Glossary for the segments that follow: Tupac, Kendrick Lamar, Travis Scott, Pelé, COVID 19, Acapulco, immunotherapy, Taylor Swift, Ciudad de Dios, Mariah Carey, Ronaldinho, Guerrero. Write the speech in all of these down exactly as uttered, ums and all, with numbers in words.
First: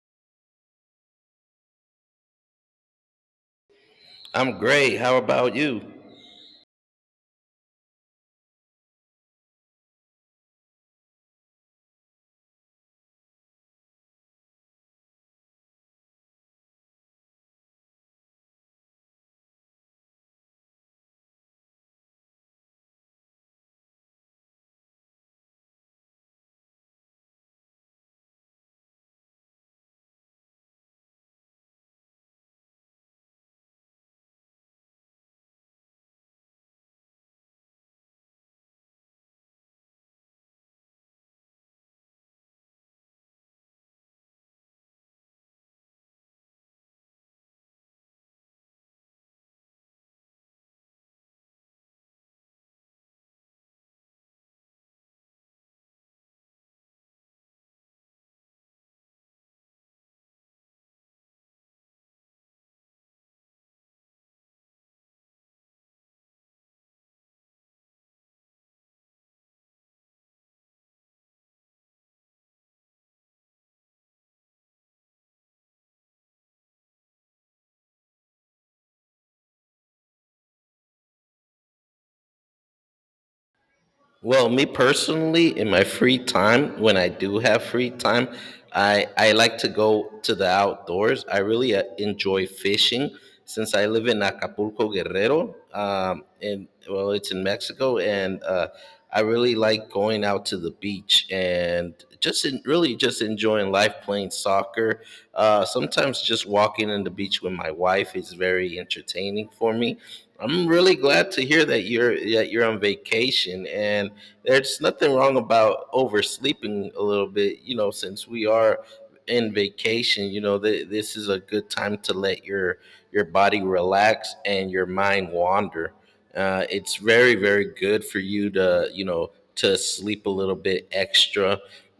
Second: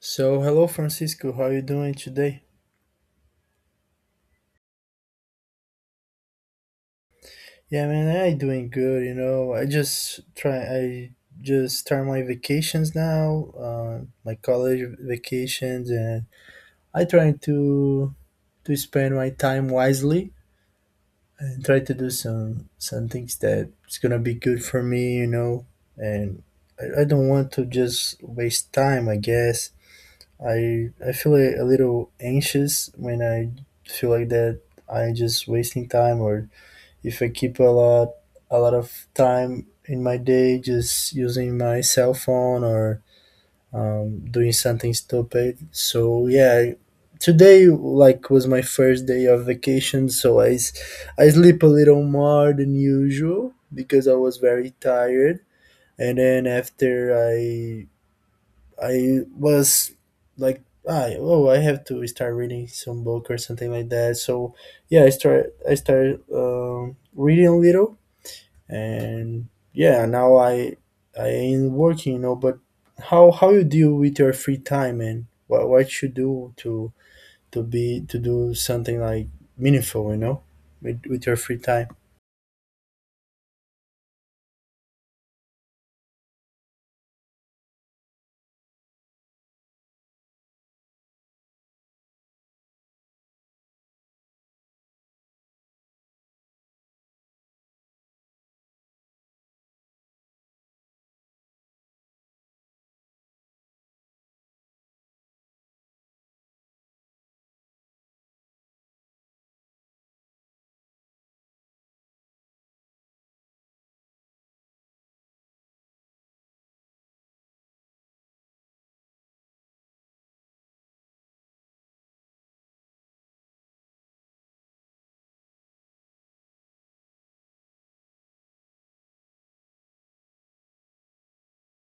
So, hello Francisco, how you doing today? I'm great. How about you? Yeah, man, I doing good, you know. I just try I just start my vacations now, uh, my college vacations and I trying to to spend my time wisely and try to do some some things that is going to be good for me, you know. And I, I don't want to just waste time, I guess. I I feel a, a little anxious when I feel like that I just wasting time, or if I keep a lot a lot of time in my day just using my cell phone or um, doing something stupid. So yeah, today like was my first day of vacation, so I s- I sleep a little more than usual because I was very tired. And then after I I was like I oh, I have to start reading some book or something like that. So yeah, I start I started um, reading a little. And yeah, now i i ain't working, you know, but how how you deal with your free time, and what what you do to to be to do something like meaningful, you know, with, with your free time? Well, me personally, in my free time, when I do have free time, I I like to go to the outdoors. I really uh, enjoy fishing since I live in Acapulco, Guerrero, um, and well, it's in Mexico, and uh, I really like going out to the beach and just in, really just enjoying life, playing soccer. Uh, sometimes just walking on the beach with my wife is very entertaining for me. I'm really glad to hear that you're that you're on vacation, and there's nothing wrong about oversleeping a little bit. You know, since we are in vacation, you know, th- this is a good time to let your your body relax and your mind wander. Uh, it's very very good for you to, you know, to sleep a little bit extra.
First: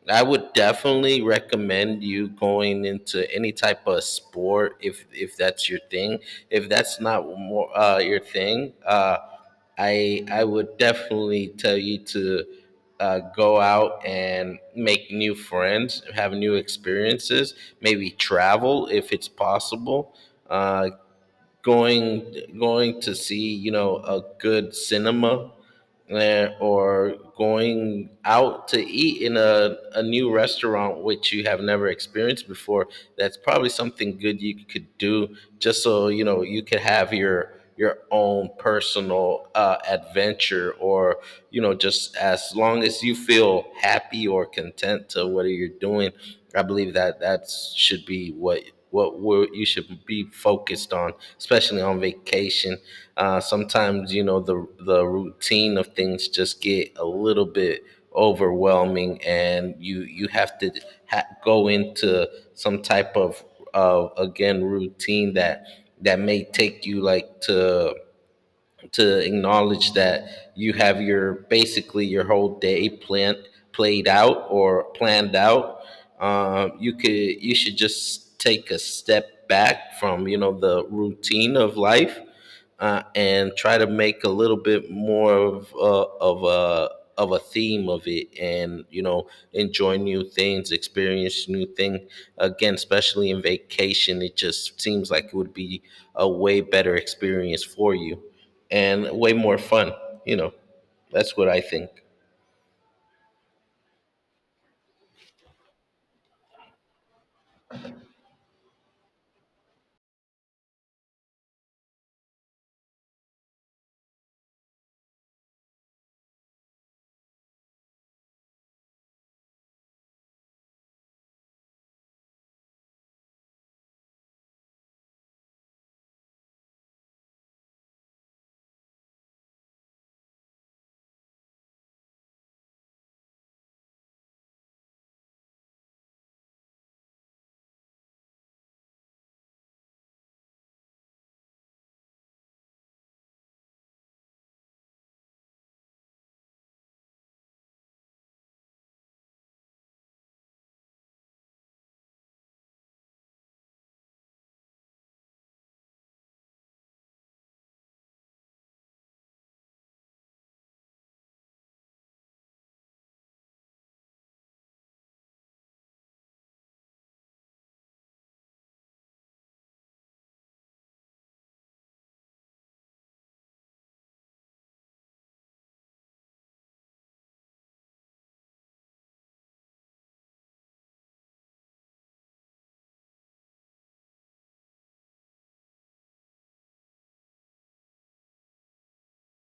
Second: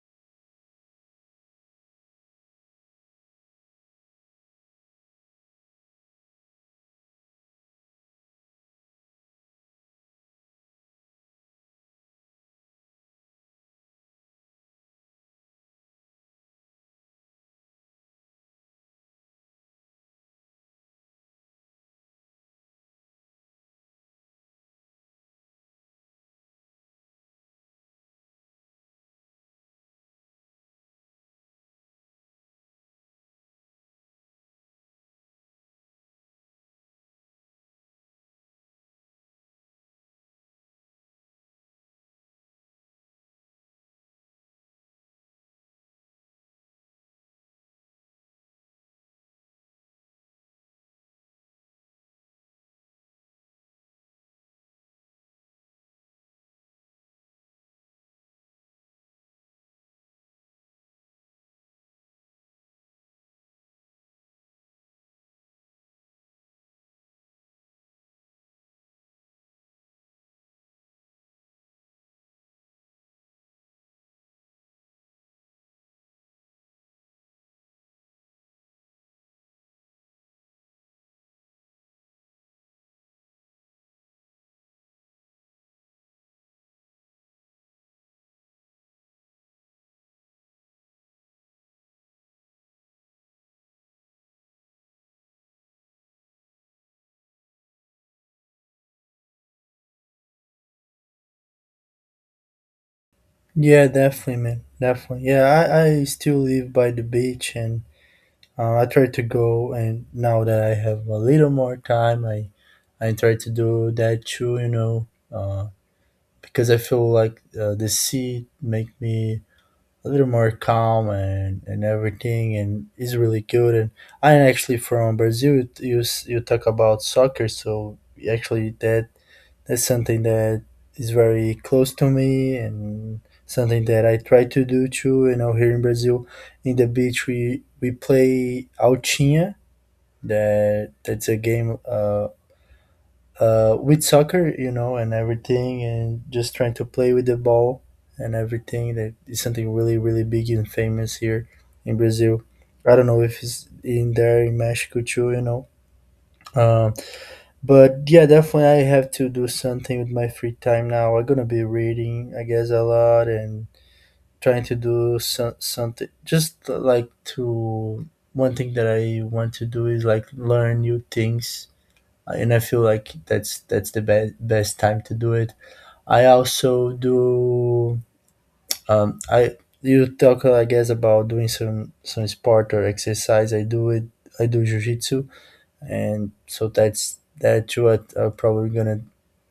I would definitely recommend you going into any type of sport if if that's your thing. If that's not more uh, your thing, uh, I I would definitely tell you to uh, go out and make new friends, have new experiences, maybe travel if it's possible. Uh, going going to see, you know, a good cinema, eh, or going out to eat in a, a new restaurant which you have never experienced before. That's probably something good you could do, just so you know, you could have your your own personal uh, adventure. Or, you know, just as long as you feel happy or content to what you're doing, I believe that that should be what what we're, you should be focused on, especially on vacation. Uh, sometimes, you know, the the routine of things just get a little bit overwhelming, and you you have to ha- go into some type of of again routine, that that may take you like to to acknowledge that you have your, basically your whole day planned played out or planned out. Um, you could, you should just take a step back from, you know, the routine of life, uh, and try to make a little bit more of a, of a of a theme of it, and you know, enjoy new things, experience new things, again especially in vacation. It just seems like it would be a way better experience for you and way more fun. You know, that's what I think. Yeah, definitely, man, definitely. Yeah, i i still live by the beach, and uh, I try to go, and now that I have a little more time, i I try to do that too, you know. uh because I feel like uh, the sea make me a little more calm, and, and everything, and is really good. And I'm actually from Brazil. You, you s- you talk about soccer, so actually that that's something that is very close to me, and something that I try to do too, you know. Here in Brazil, in the beach, we we play altinha. That that's a game, uh, uh, with soccer, you know, and everything, and just trying to play with the ball and everything. That is something really, really big and famous here in Brazil. I don't know if it's in there in Mexico too, you know. Um, but yeah, definitely I have to do something with my free time now. I'm gonna be reading, I guess, a lot, and trying to do so- something. Just like to one thing that I want to do is like learn new things, uh, and I feel like that's that's the be- best time to do it. I also do. Um, I, you talk, I guess, about doing some some sport or exercise. I do it. I do jujitsu, and so that's that's what I'm probably gonna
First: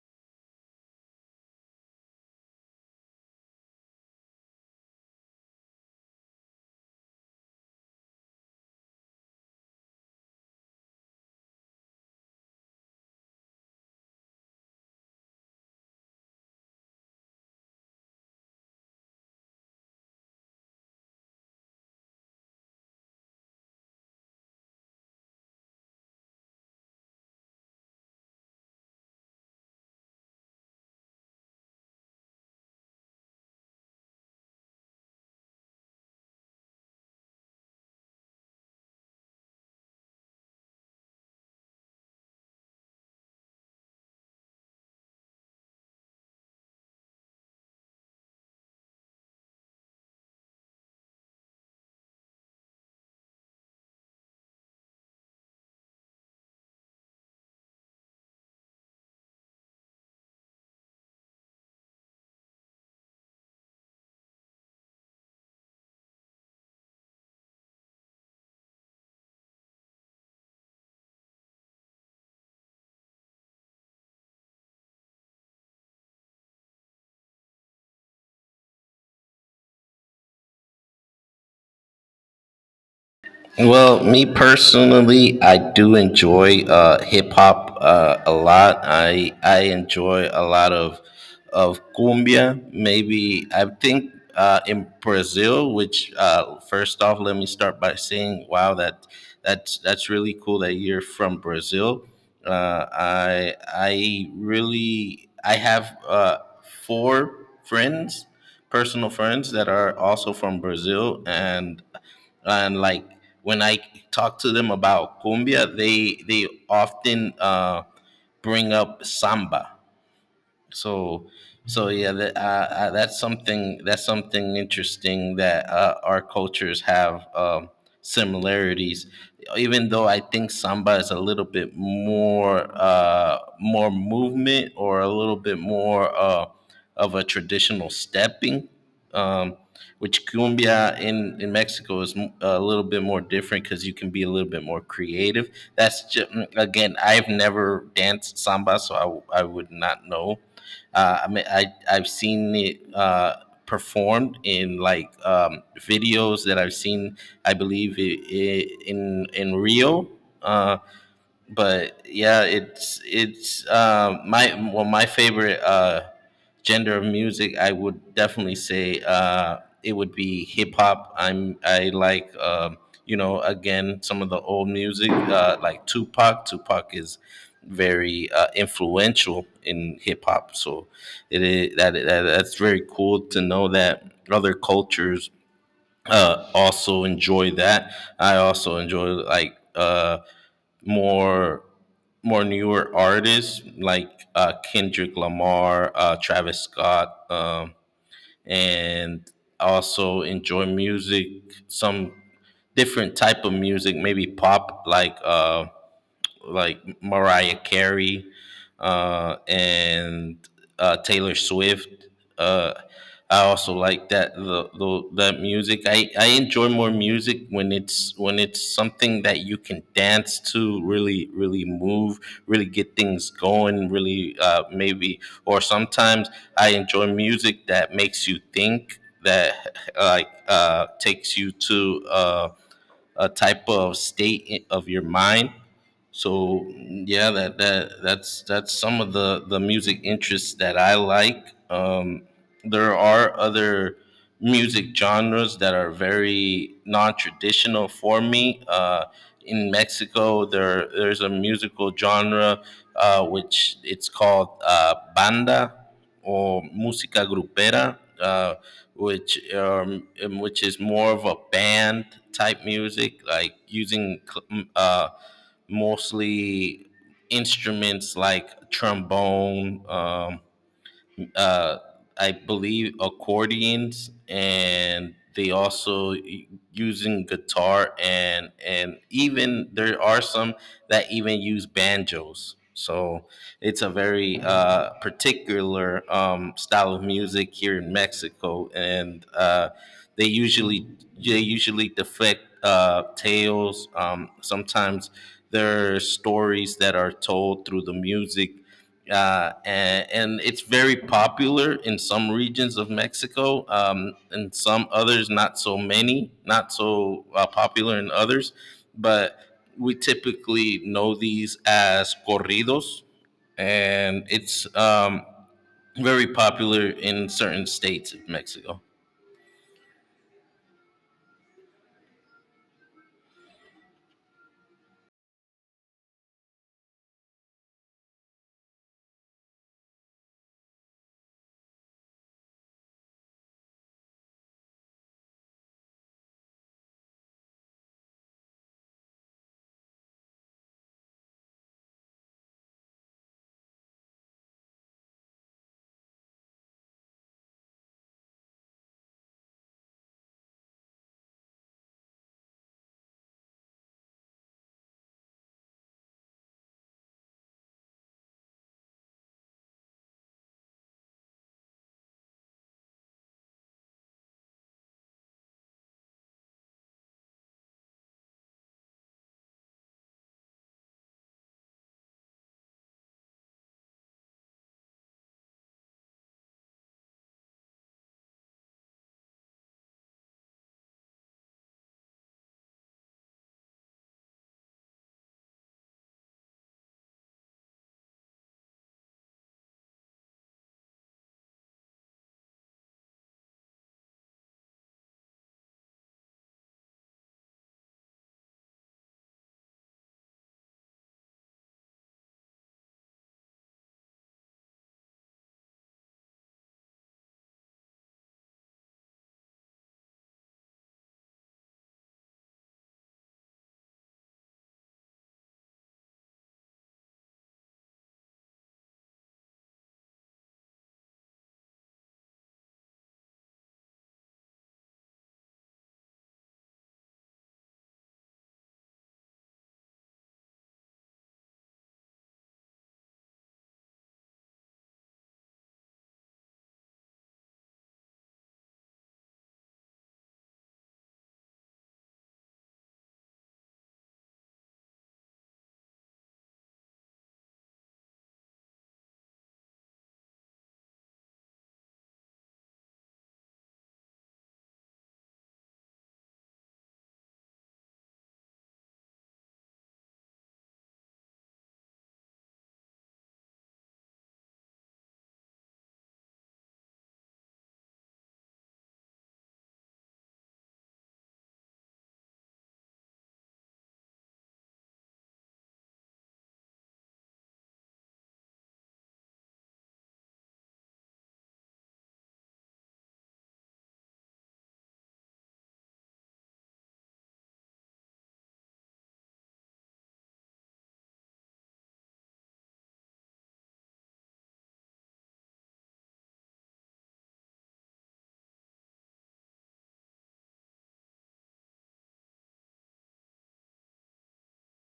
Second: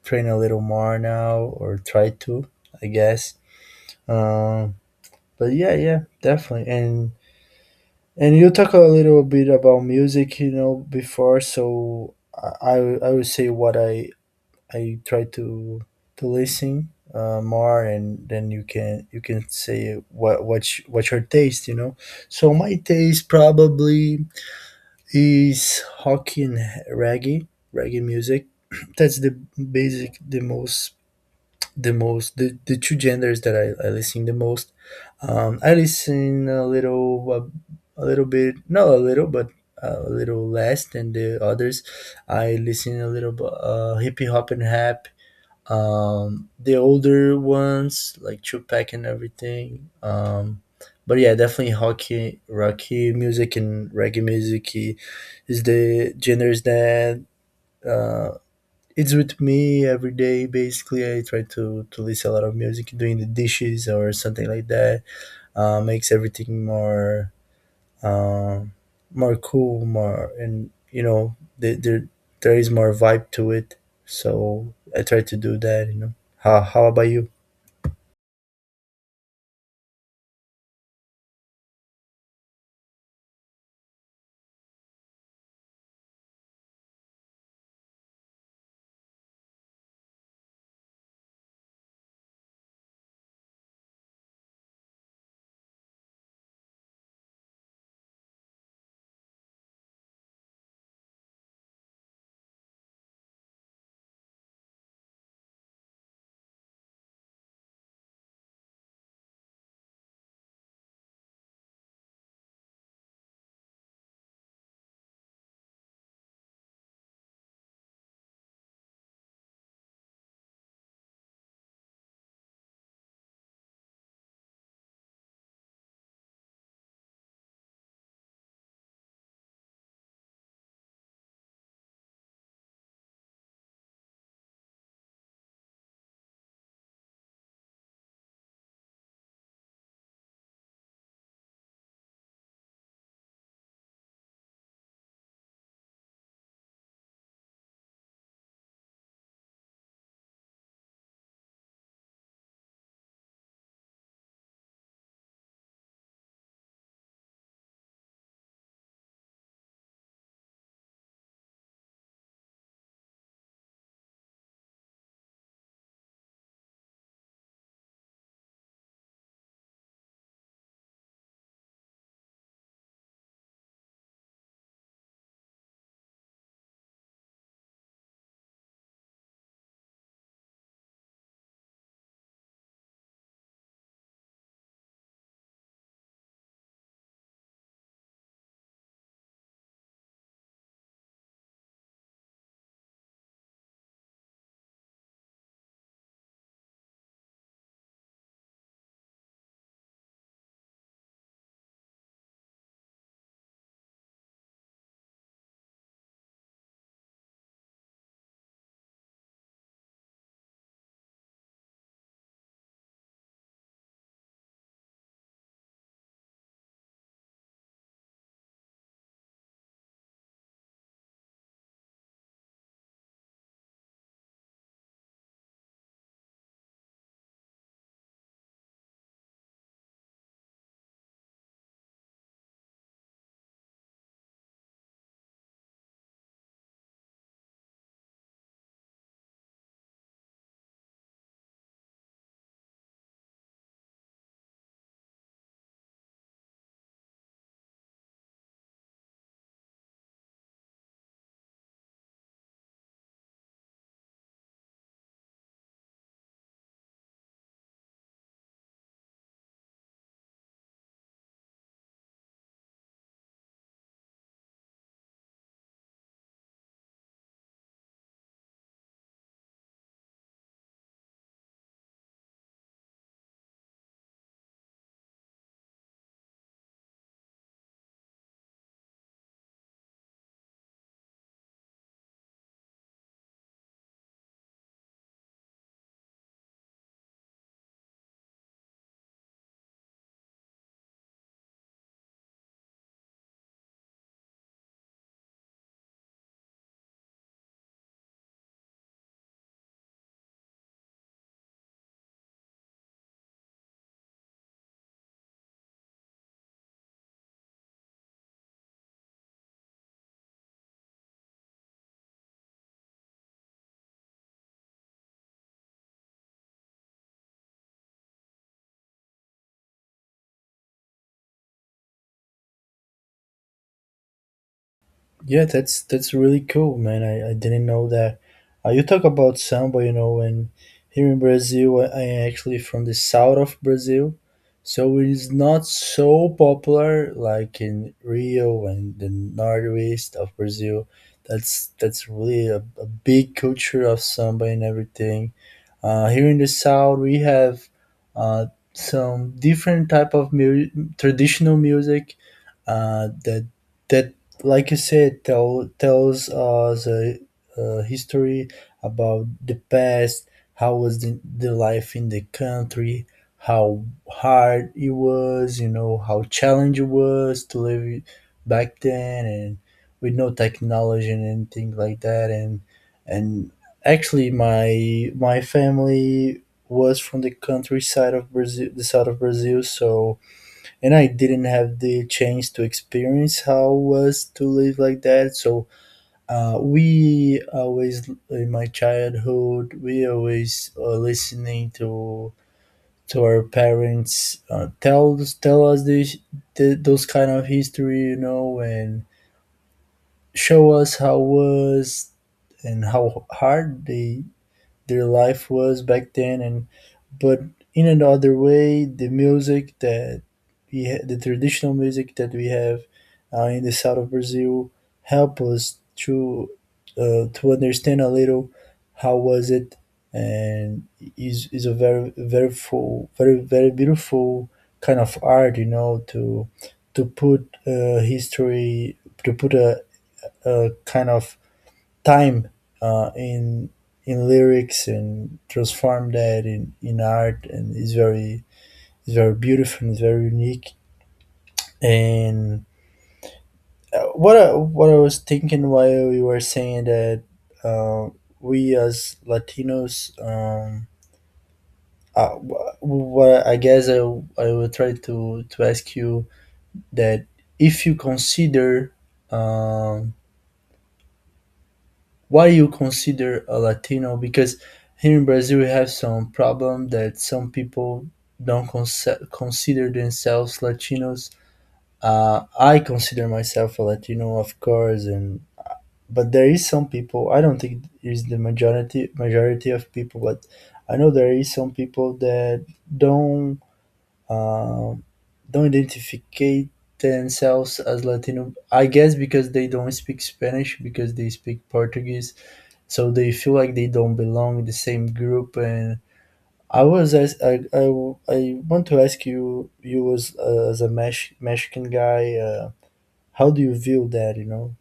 train a little more now, or try to. I guess. Um, but yeah, yeah, definitely. And and you talk a little bit about music, you know, before. So I I I would say what I I try to to listen uh, more, and then you can you can say what what's what's your taste, you know. So my taste probably is hockey and reggae, reggae music. That's the basic, the most, the most, the, the two genders that I, I listen the most. Um, I listen a little, uh, a little bit, not a little, but a little less than the others. I listen a little uh, hip hop and rap. Um the older ones, like Tupac and everything. Um but yeah, definitely hockey, rocky music and reggae music i- is the genres that uh it's with me every day. Basically I try to to listen a lot of music doing the dishes or something like that. Uh makes everything more uh, more cool, more, and you know, there there there is more vibe to it. So I try to do that. You know. How how about you? Well, me personally, I do enjoy uh, hip hop uh, a lot. I I enjoy a lot of of cumbia. Maybe I think uh, in Brazil, which uh, first off, let me start by saying, wow, that that's that's really cool that you're from Brazil. Uh, I I really I have uh, four friends, personal friends, that are also from Brazil, and and like when I talk to them about cumbia, they they often uh, bring up samba. so so yeah, that, uh, uh, that's something that's something interesting that uh, our cultures have, um, similarities. Even though I think samba is a little bit more uh, more movement, or a little bit more uh, of a traditional stepping, um, which cumbia in, in Mexico is m- a little bit more different because you can be a little bit more creative. That's just, again, I've never danced samba, so i, w- I would not know. uh, I mean, I, I've seen it uh, performed in like, um, videos that I've seen. I believe I I in in Rio. Uh, but yeah, it's it's, um, my, well, my favorite uh, gender of music, I would definitely say uh, it would be hip hop. I'm I like, um, you know, again, some of the old music, uh, like Tupac. Tupac is very uh, influential in hip hop, so it is that, that that's very cool to know that other cultures uh, also enjoy that. I also enjoy like, uh, more more newer artists like uh, Kendrick Lamar, uh, Travis Scott, um, and also enjoy music, some different type of music, maybe pop like uh, like Mariah Carey uh, and uh, Taylor Swift. Uh, I also like that the, the that music. I, I enjoy more music when it's when it's something that you can dance to, really really move, really get things going, really uh, maybe. Or sometimes I enjoy music that makes you think, that like uh, takes you to. Uh, a type of state i- of your mind. So yeah, that that that's that's some of the the music interests that I like. Um, there are other music genres that are very non-traditional for me. Uh, in Mexico, there there's a musical genre uh, which it's called uh, banda or música grupera, uh, which um, um, which is more of a band type music, like using cl- m- uh, mostly instruments like trombone. Um, uh, I believe accordions, and they also u- using guitar, and and even there are some that even use banjos. So it's a very uh, particular, um, style of music here in Mexico, and uh, they usually they usually deflect uh, tales. Um, sometimes there are stories that are told through the music, uh, and, and it's very popular in some regions of Mexico, um, and some others not so many, not so uh, popular in others. But we typically know these as corridos, and it's, um, very popular in certain states of Mexico. Yeah, that's that's really cool, man. I, I didn't know that. Uh, you talk about samba, you know, and here in Brazil, I, I am actually from the south of Brazil, so it is not so popular like in Rio and the northeast of Brazil. That's that's really a, a big culture of samba and everything. Uh, here in the south, we have uh, some different type of mu- traditional music uh, that that, like you said, tell, tells us a, a history about the past. How was the, the life in the country? How hard it was, you know, how challenging it was to live back then, and with no technology and anything like that. and and actually, my my family was from the countryside of Brazil, the south of Brazil. So, and I didn't have the chance to experience how it was to live like that. So, uh, we always in my childhood, we always uh, listening to to our parents uh, tell tell us this, th- those kind of history, you know, and show us how was and how hard they their life was back then. And but in another way, the music that we ha- the traditional music that we have uh, in the south of Brazil help us to uh, to understand a little how was it. And is is a very very full, very very beautiful kind of art, you know, to to put uh, history, to put a, a kind of time uh, in in lyrics, and transform that in, in art, and it's very, it's very beautiful, and it's very unique. And uh, what I, what I was thinking while you were saying that, uh, we as Latinos, um, uh, wh- what, I guess, I, I will try to, to ask you that, if you consider, um, what do you consider a Latino? Because here in Brazil, we have some problem that some people don't conce- consider themselves Latinos. Uh, I consider myself a Latino, of course, and but there is some people. I don't think it is the majority majority of people, but I know there is some people that don't uh, don't identify themselves as Latino. I guess because they don't speak Spanish, because they speak Portuguese, so they feel like they don't belong in the same group. And I was as I, I, I want to ask you, you as uh, as a Mex- mexican guy, uh, how do you view that, you know?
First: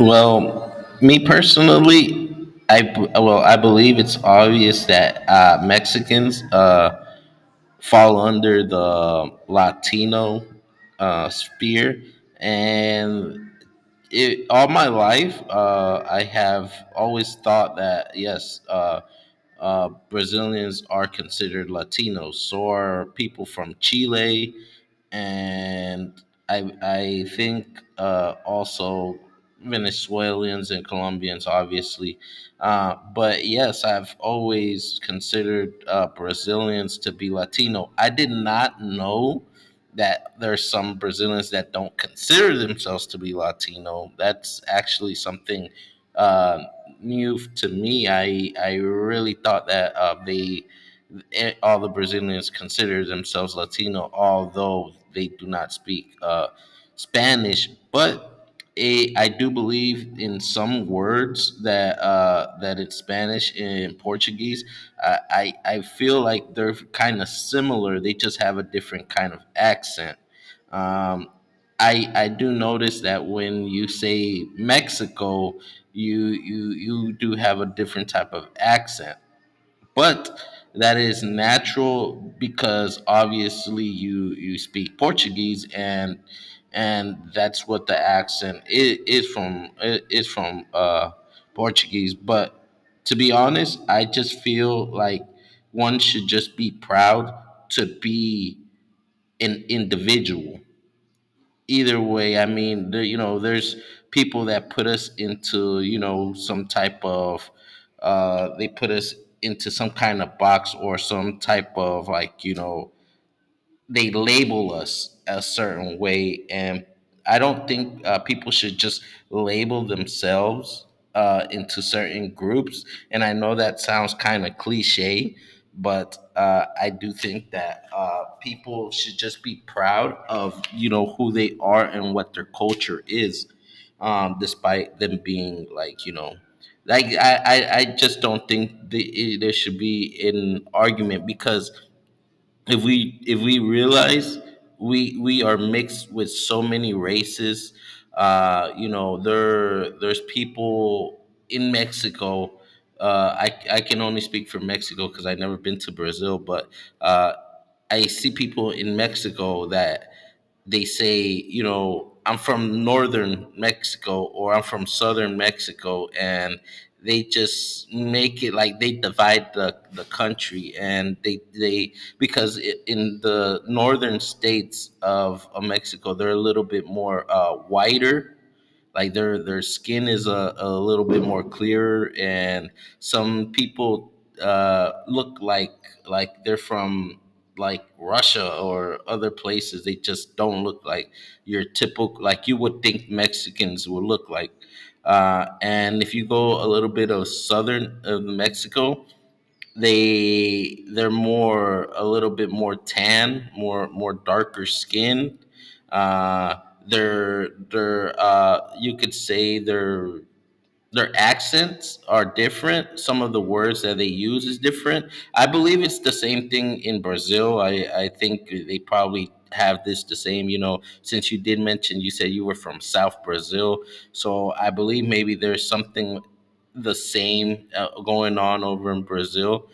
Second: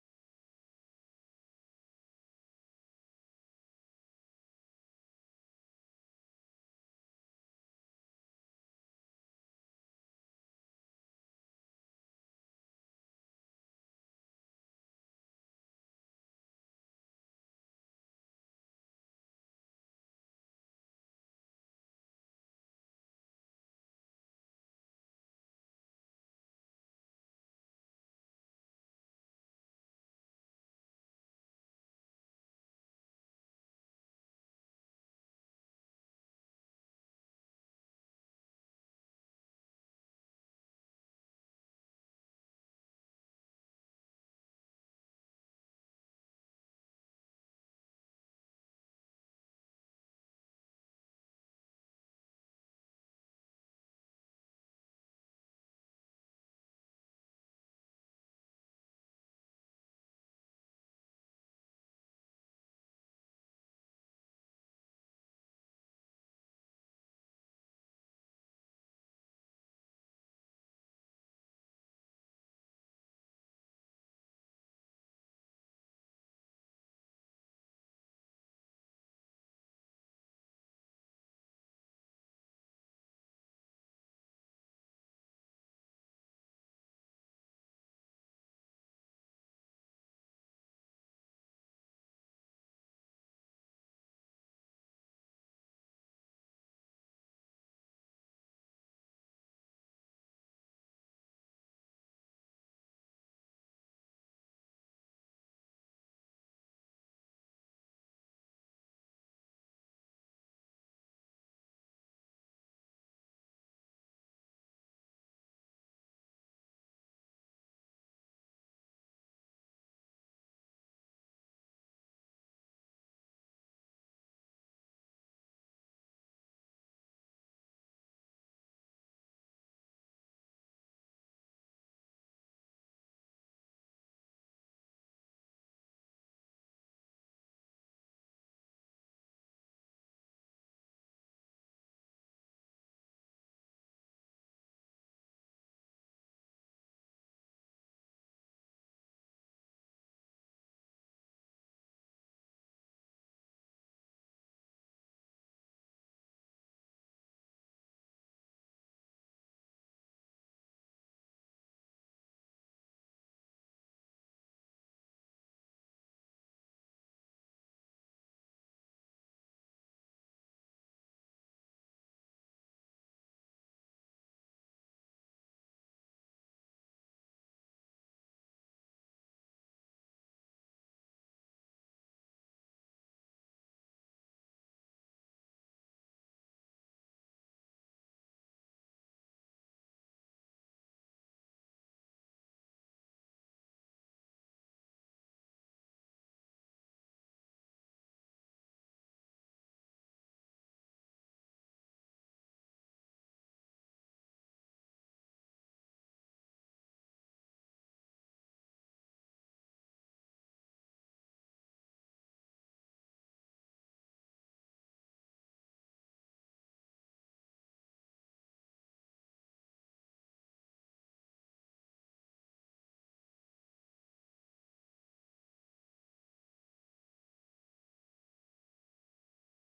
Well, me personally, I, well, I believe it's obvious that uh, Mexicans, Uh, fall under the Latino uh, sphere, and it, all my life, uh, I have always thought that yes, uh, uh, Brazilians are considered Latinos, or people from Chile, and I I think uh, also Venezuelans and Colombians, obviously. Uh, but yes, I've always considered uh, Brazilians to be Latino. I did not know that there's some Brazilians that don't consider themselves to be Latino. That's actually something uh, new to me. I I really thought that uh, they, eh, all the Brazilians consider themselves Latino, although they do not speak uh, Spanish. But a I do believe in some words that uh, that in Spanish and Portuguese, I I, I feel like they're kind of similar. They just have a different kind of accent. Um, I I do notice that when you say Mexico, you you you do have a different type of accent, but that is natural because obviously you you speak Portuguese, and and that's what the accent is, is from i- is from uh, Portuguese. But to be honest, I just feel like one should just be proud to be an individual either way. I mean, there, you know, there's people that put us into, you know, some type of, uh, they put us into some kind of box or some type of like, you know, they label us a certain way, and I don't think uh, people should just label themselves uh, into certain groups. And I know that sounds kind of cliche, but uh, I do think that uh, people should just be proud of, you know, who they are and what their culture is, um, despite them being like, you know, like, I, I, I just don't think the, it- there should be an argument. Because if we if we realize we we are mixed with so many races, uh you know, there there's people in Mexico, uh i I can only speak for Mexico because I've never been to Brazil. But uh I see people in Mexico that they say, you know, I'm from northern Mexico or I'm from southern Mexico, and they just make it like they divide the, the country. And they they, because I in the northern states of, of Mexico, they're a little bit more uh, whiter, like their their skin is a, a little bit more clearer, and some people uh, look like like they're from like Russia or other places. They just don't look like your typical, like you would think Mexicans would look like. Uh, and if you go a little bit of southern of Mexico, they they're more a little bit more tan, more more darker skinned. Uh, they're they're uh, you could say they're, their accents are different. Some of the words that they use is different. I believe it's the same thing in Brazil. I, I think they probably have this the same, you know, since you did mention you said you were from South Brazil. So I believe maybe there's something the same uh, going on over in Brazil,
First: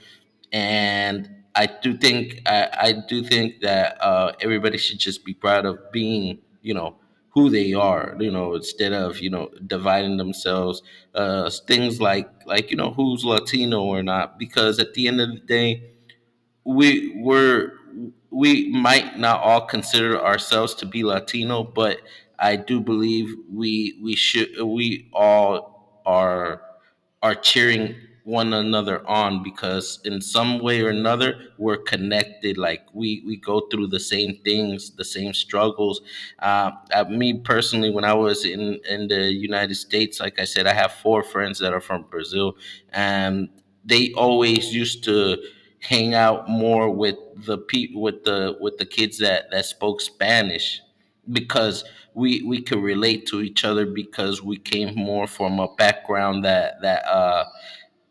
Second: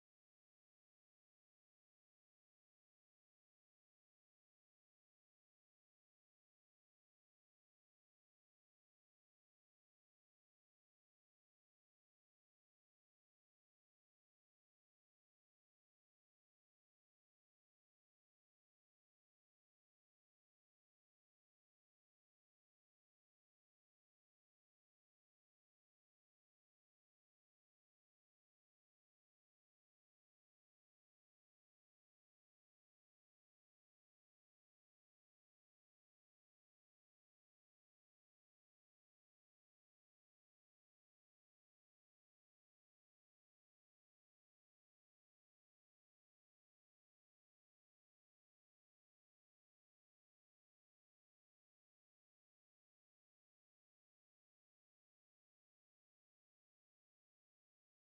and I do think I, I do think that uh, everybody should just be proud of being, you know, who they are, you know, instead of, you know, dividing themselves uh, things like like, you know, who's Latino or not, because at the end of the day we were we might not all consider ourselves to be Latino, but I do believe we we should we all are are cheering one another on, because in some way or another we're connected. Like we we go through the same things, the same struggles. Uh, uh, me personally, when i was in in the United States, like I said, I have four friends that are from Brazil, and they always used to hang out more with the people with the with the kids that that spoke Spanish, because we we could relate to each other. Because we came more from a background that that uh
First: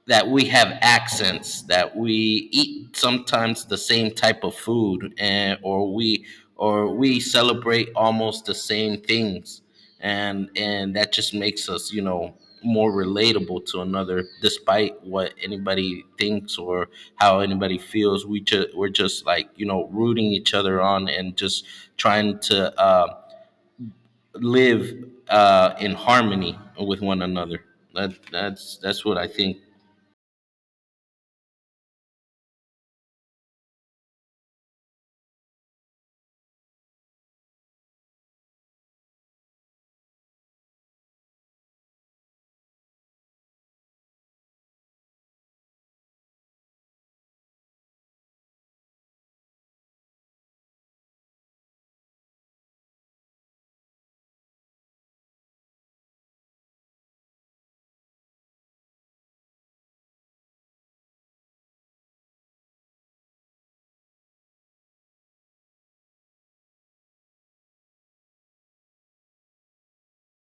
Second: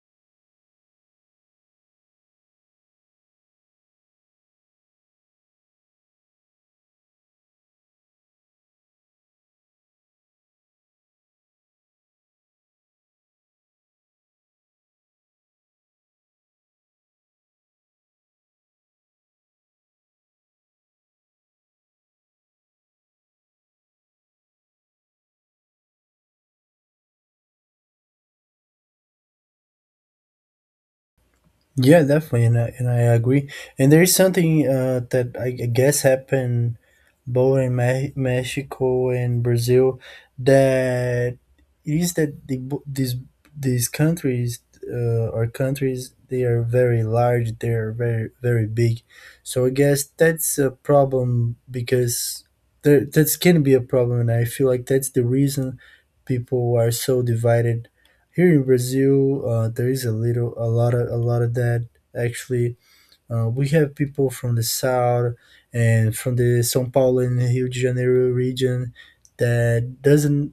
that we have accents, that we eat sometimes the same type of food, and or we or we celebrate almost the same things, and and that just makes us, you know, more relatable to another, despite what anybody thinks or how anybody feels. We just we're just, like, you know, rooting each other on, and just trying to uh, live uh, in harmony with one another. That that's that's what I think. Yeah, definitely, and I, and I agree. And there is something uh, that I g- guess happened both in Me- Mexico and Brazil, that is that the, bo- these these countries uh, are countries, they are very large, they are very very big. So I guess that's a problem, because there that's can be a problem, and I feel like that's the reason people are so divided. Here in Brazil, uh, there is a little, a lot of, a lot of that. Actually, uh, we have people from the south and from the São Paulo and Rio de Janeiro region that doesn't.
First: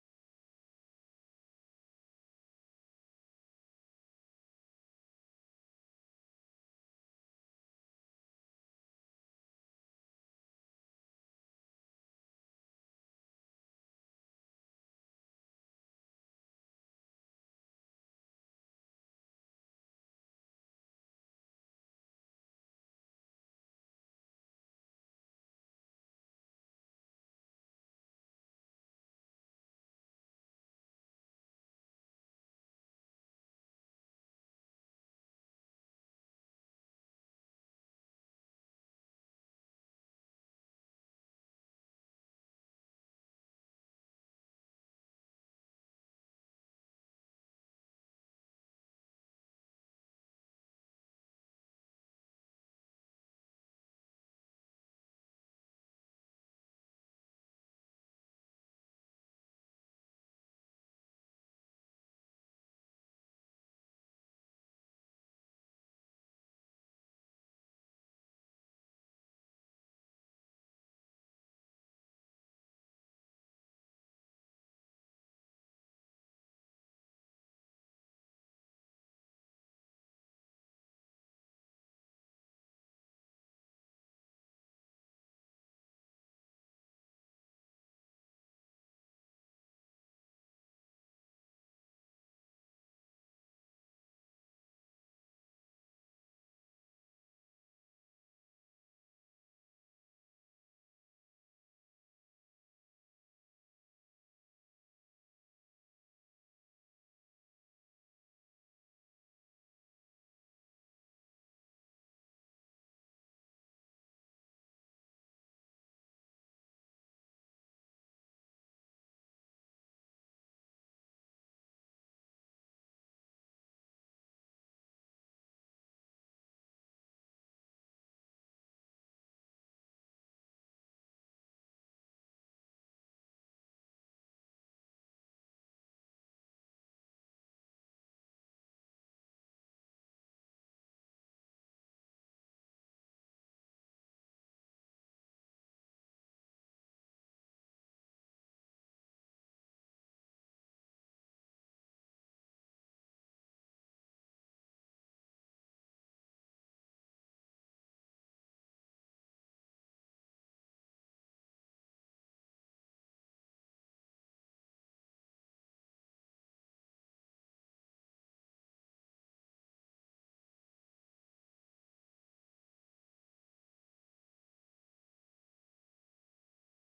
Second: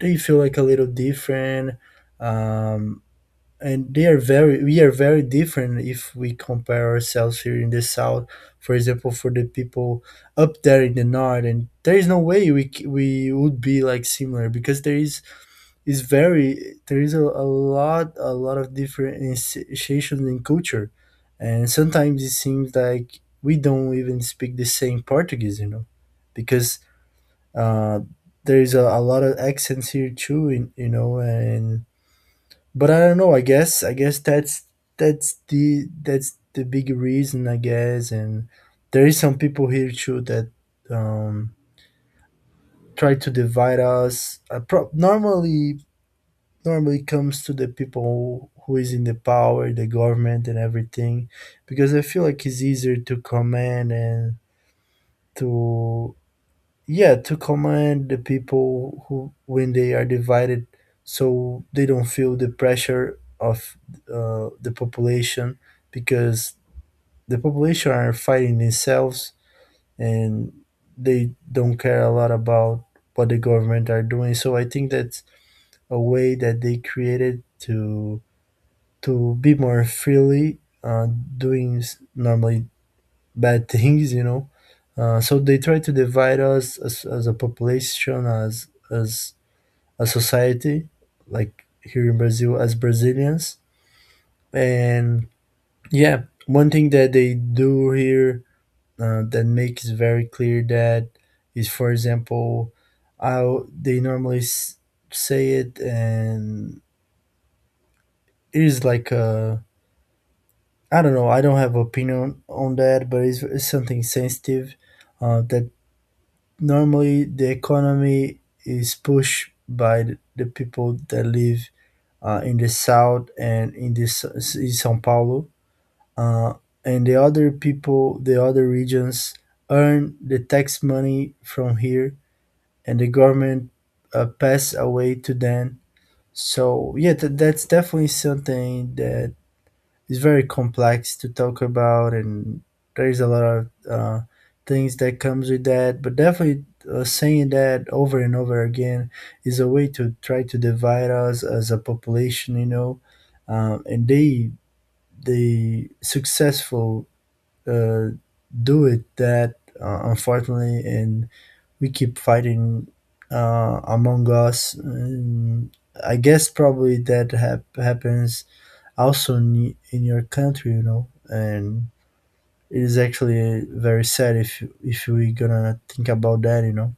They feel like a little different, um, and they are very. We are very different if we compare ourselves here in the south. For example, for the people up there in the north. And there is no way we c- we would be like similar, because there is is very, there is a, a lot a lot of differentiation in culture. And sometimes it seems like we don't even speak the same Portuguese, you know, because uh there is a, a lot of accents here too in, you know. And but I don't know, i guess I guess that's that's the that's the big reason, I guess. And there is some people here too that um try to divide us. Uh, pro- normally normally comes to the people who is in the power, the government and everything, because I feel like it's easier to command, and to, yeah, to command the people who when they are divided, so they don't feel the pressure of uh, the population, because the population are fighting themselves, and they don't care a lot about what the government are doing. So I think that's a way that they created to to be more freely uh, doing s- normally bad things, you know. Uh, so they try to divide us as, as a population, as as a society, like here in Brazil, as Brazilians. And yeah, one thing that they do here uh, that makes very clear that is, for example, how they normally s- say it, and it is like a, I don't know. I don't have opinion on that, but it's, it's something sensitive uh, that normally the economy is pushed by the, the people that live uh, in the south and in this in São Paulo, uh, and the other people, the other regions earn the tax money from here, and the government uh, pass away to them. So yeah, th- that's definitely something that it's very complex to talk about, and there's a lot of uh, things that comes with that, but definitely uh, saying that over and over again is a way to try to divide us as a population you know um, and they they successful uh, do it that, uh, unfortunately, and we keep fighting uh, among us. And I guess probably that hap- happens also in, in your country, you know. And it is actually very sad if if we gonna think about that, you know.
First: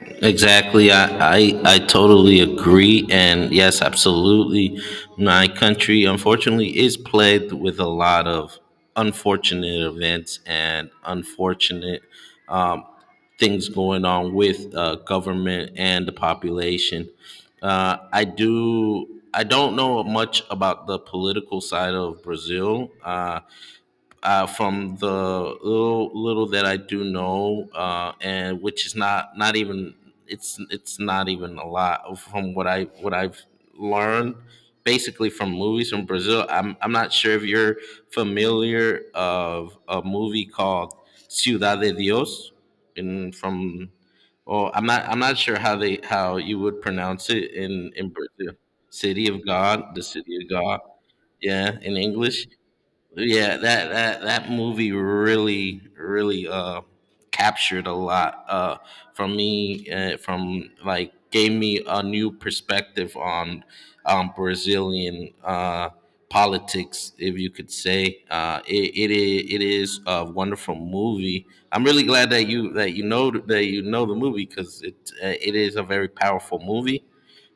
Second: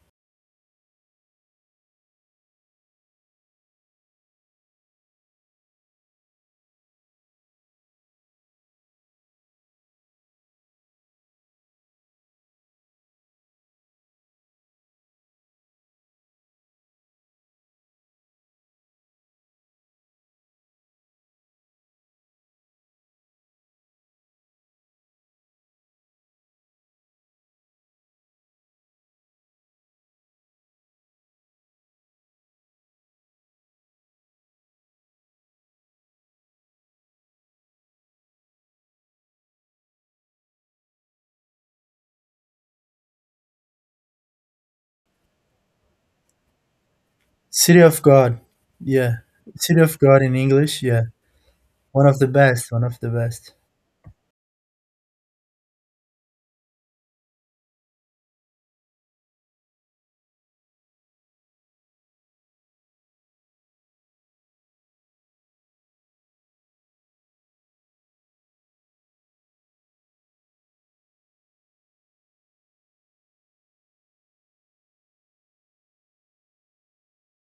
Exactly. I, I I totally agree. And yes, absolutely. My country, unfortunately, is plagued with a lot of unfortunate events and unfortunate um, things going on with uh, government and the population. Uh, I do. I don't know much about the political side of Brazil. Uh, uh, from the little little that I do know, uh, and which is not not even it's it's not even a lot of- from what I what I've learned basically from movies from Brazil. I'm I'm not sure if you're familiar of a movie called Ciudad de Dios in from. Oh, I'm not I'm not sure how they how you would pronounce it City in of in God, Brazil. yeah, City of City God, of the God in city of God. English, yeah, Yeah, in one of the English. best, one of the best. Yeah, that that that movie really really uh captured a lot uh from me, uh, from like gave me a new perspective on um Brazilian uh politics, if you could say. uh it it is, it is a wonderful movie. I'm really glad that you that you know that you know the movie, cuz it uh, it is a very powerful movie.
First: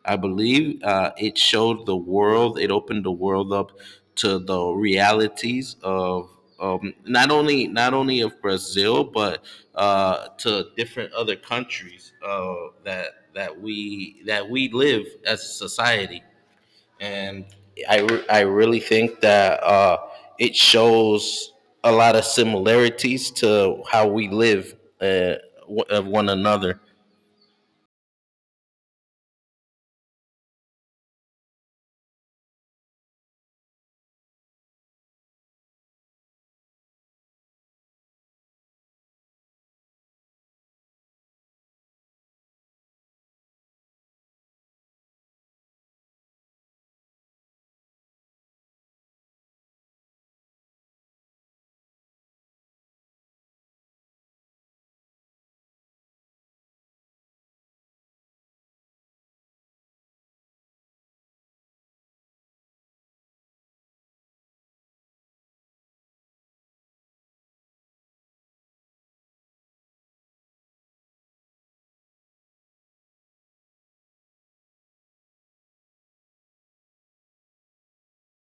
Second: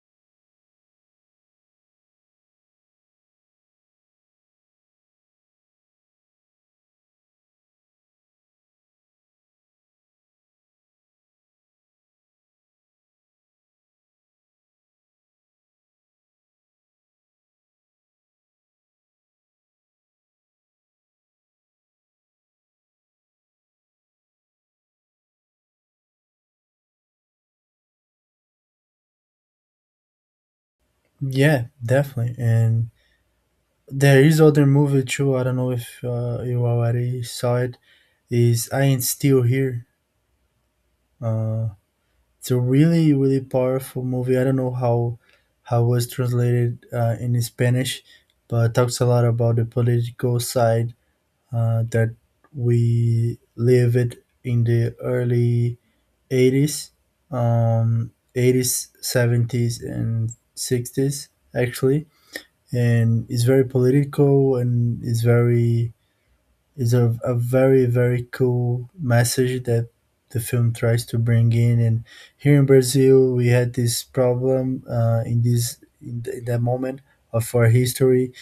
I believe uh, it showed the world, it opened the world up to the realities of, um, not only not only of Brazil, but uh, to different other countries, uh, that that we that we live as a society. And I, re- I really think that, uh, it shows a lot of similarities to how we live, uh, w- of one another. Yeah, definitely. And there is other movie too. I don't know if uh, you already saw it. Is I Ain't Still Here. Uh, It's a really really powerful movie. I don't know how how it was translated uh, in Spanish, but it talks a lot about the political side uh, that we lived in the early eighties, um, eighties, seventies, and sixties actually, and it's very political, and it's very is a, a very very cool message that the film tries to bring in. And here in Brazil, we had this problem uh, in this in, th- in that moment of our history,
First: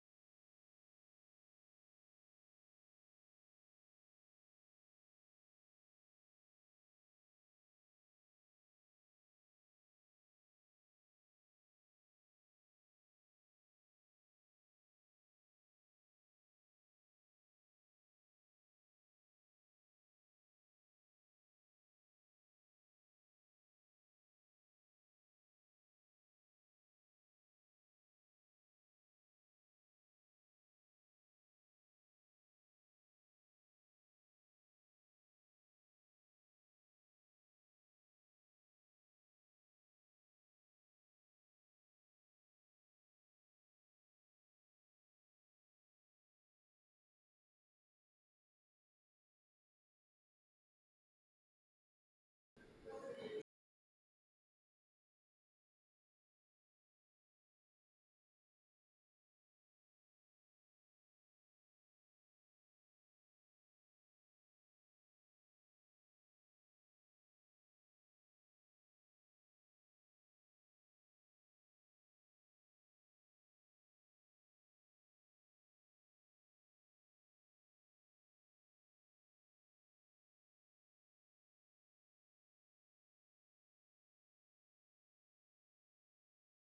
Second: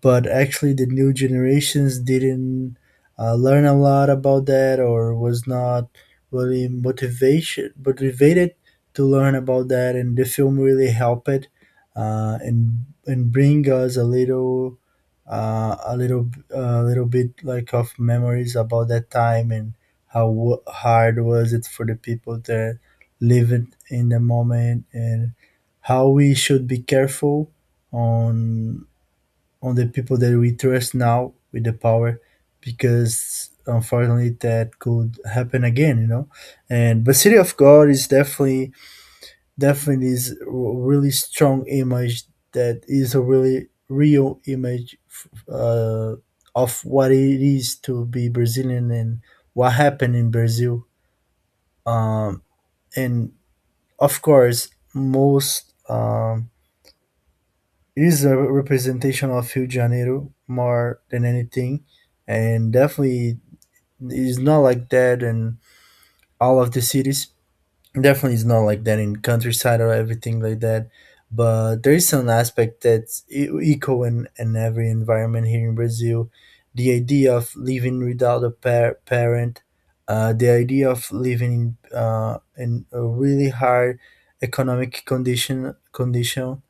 but actually the new generations didn't uh, learn a lot about that, or was not really motivation motivated to learn about that. And the film really helped it, uh, and and bring us a little, uh, a little a little bit like of memories about that time, and how w- hard was it for the people that live it in the moment, and how we should be careful on on the people that we trust now with the power, because unfortunately that could happen again, you know. And but City of God is definitely definitely is a really strong image, that is a really real image uh, of what it is to be Brazilian and what happened in Brazil. um, and of course, most, um, it is a representation of Rio de Janeiro more than anything, and definitely is not like that in all of the cities. Definitely is not like that in countryside or everything like that. But there is some aspect that's e- equal in, in every environment here in Brazil. The idea of living without a par- parent, uh, the idea of living uh, in a really hard economic condition condition,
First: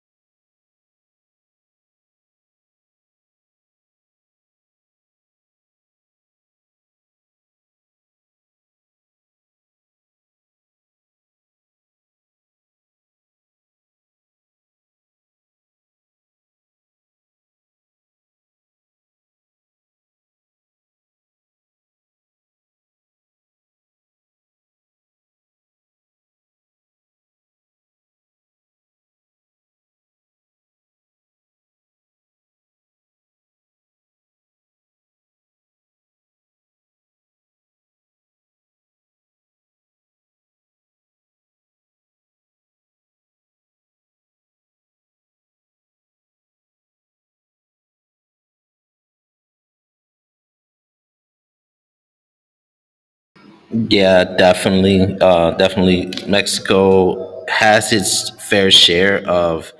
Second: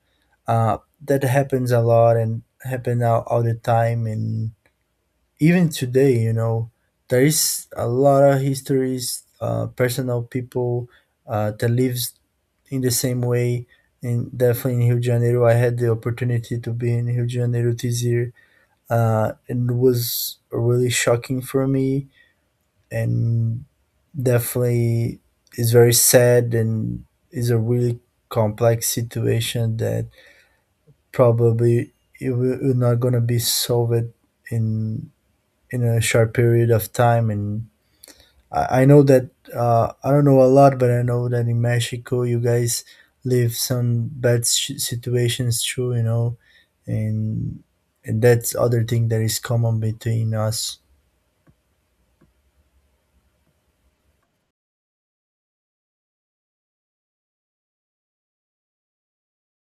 uh, that happens a lot and happen all, all the time, and even today, you know, there is a lot of histories, uh, personal people uh, that lives in the same way. And definitely in Rio de Janeiro, I had the opportunity to be in Rio de Janeiro this year, uh, and it was really shocking for me, and definitely is very sad, and is a really complex situation that probably it will it not gonna be solved in in a short period of time. And I, I know that uh, I don't know a lot, but I know that in Mexico you guys live some bad sh- situations too, you know. and and that's other thing that is common between us. Yeah, definitely. Uh, definitely. Mexico has its fair share of,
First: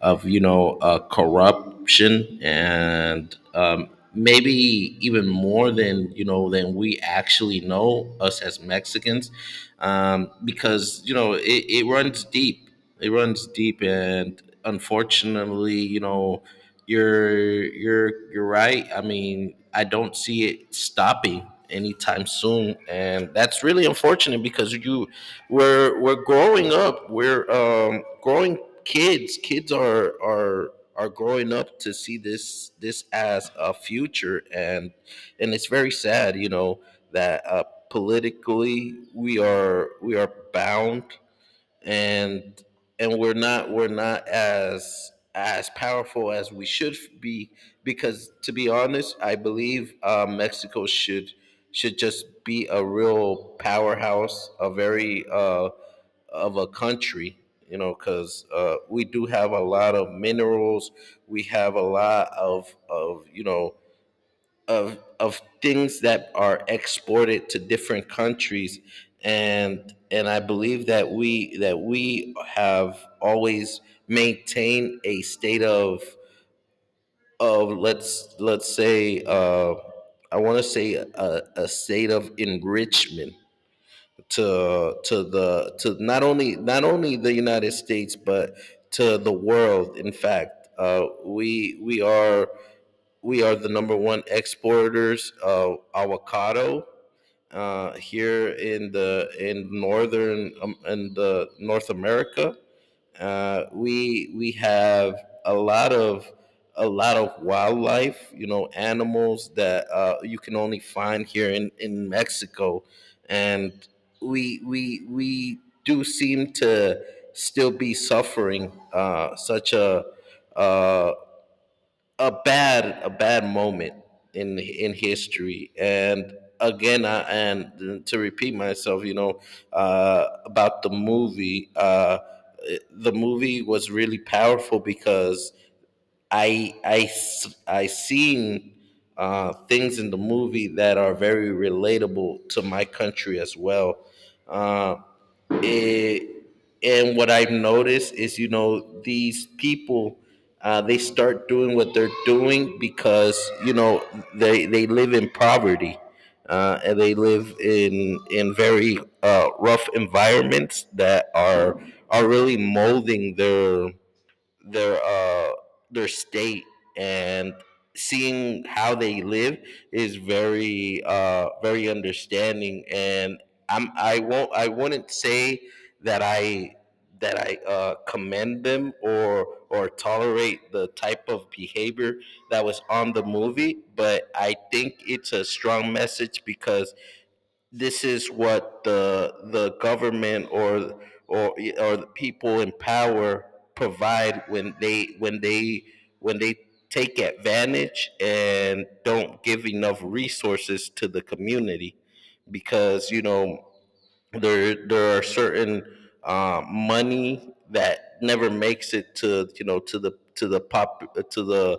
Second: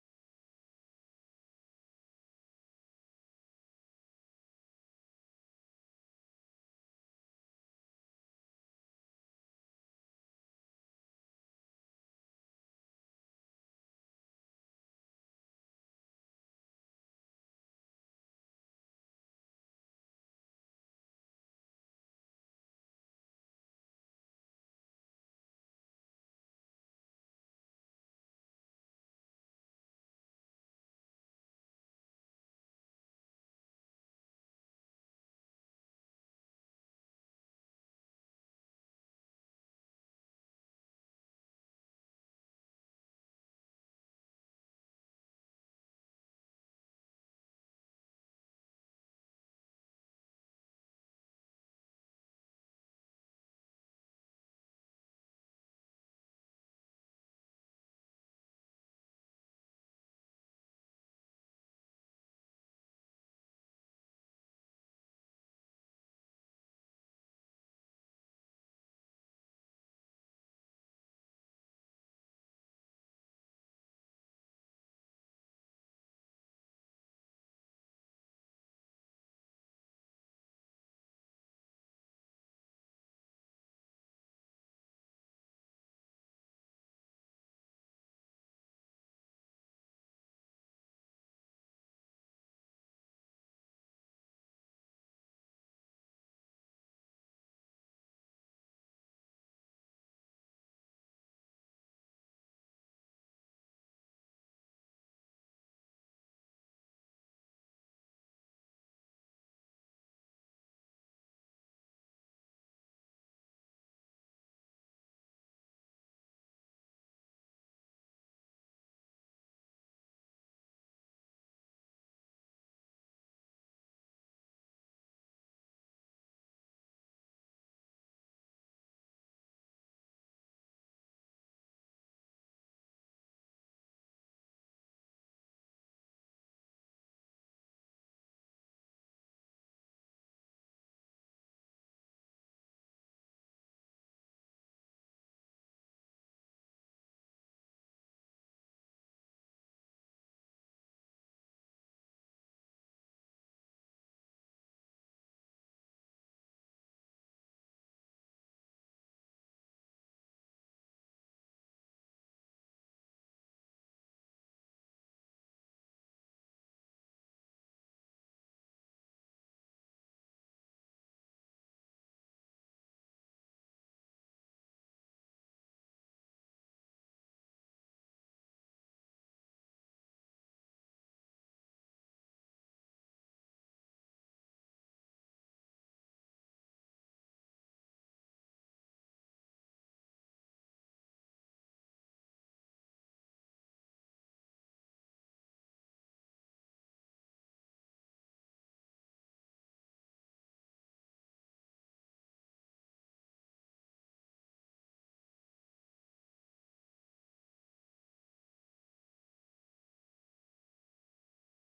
of you know, uh, corruption, and um, maybe even more than, you know, than we actually know us as Mexicans, um, because, you know, it, it runs deep. It runs deep, and unfortunately, you know, you're you're you're right. I mean, I don't see it stopping anytime soon, and that's really unfortunate, because you we're we're growing up. We're um, growing kids. Kids are are are growing up to see this this as a future, and and it's very sad, you know, that uh, politically we are we are bound, and and we're not we're not as as powerful as we should be. Because to be honest, I believe uh, Mexico should should just be a real powerhouse, a very, uh, of a country, you know. Because uh, we do have a lot of minerals, we have a lot of of you know, of of things that are exported to different countries. and and I believe that we that we have always maintained a state of of let's let's say, uh, I want to say a, a state of enrichment to to the to not only not only the United States, but to the world. In fact, uh, we we are we are the number one exporters of avocado, uh, here in the in northern, um, in the North America. Uh, we we have a lot of a lot of wildlife, you know, animals that, uh, you can only find here in in Mexico. And we we we do seem to still be suffering, uh, such a, uh, a bad a bad moment in in history. And again, I, and to repeat myself, you know, uh, about the movie, uh, the movie was really powerful, because I I s- I seen, uh, things in the movie that are very relatable to my country as well. Uh, it, and what I've noticed is, you know, these people, uh, they start doing what they're doing because, you know, they they live in poverty. Uh, and they live in in very, uh, rough environments that are are really molding their their uh their state, and seeing how they live is very uh very understanding. And I'm I won't I wouldn't say that I that I uh, commend them or or tolerate the type of behavior that was on the movie, but I think it's a strong message, because this is what the the government or or or the people in power provide when they when they when they take advantage and don't give enough resources to the community. Because, you know, there there are certain, uh, money that never makes it to, you know, to the to the pop to the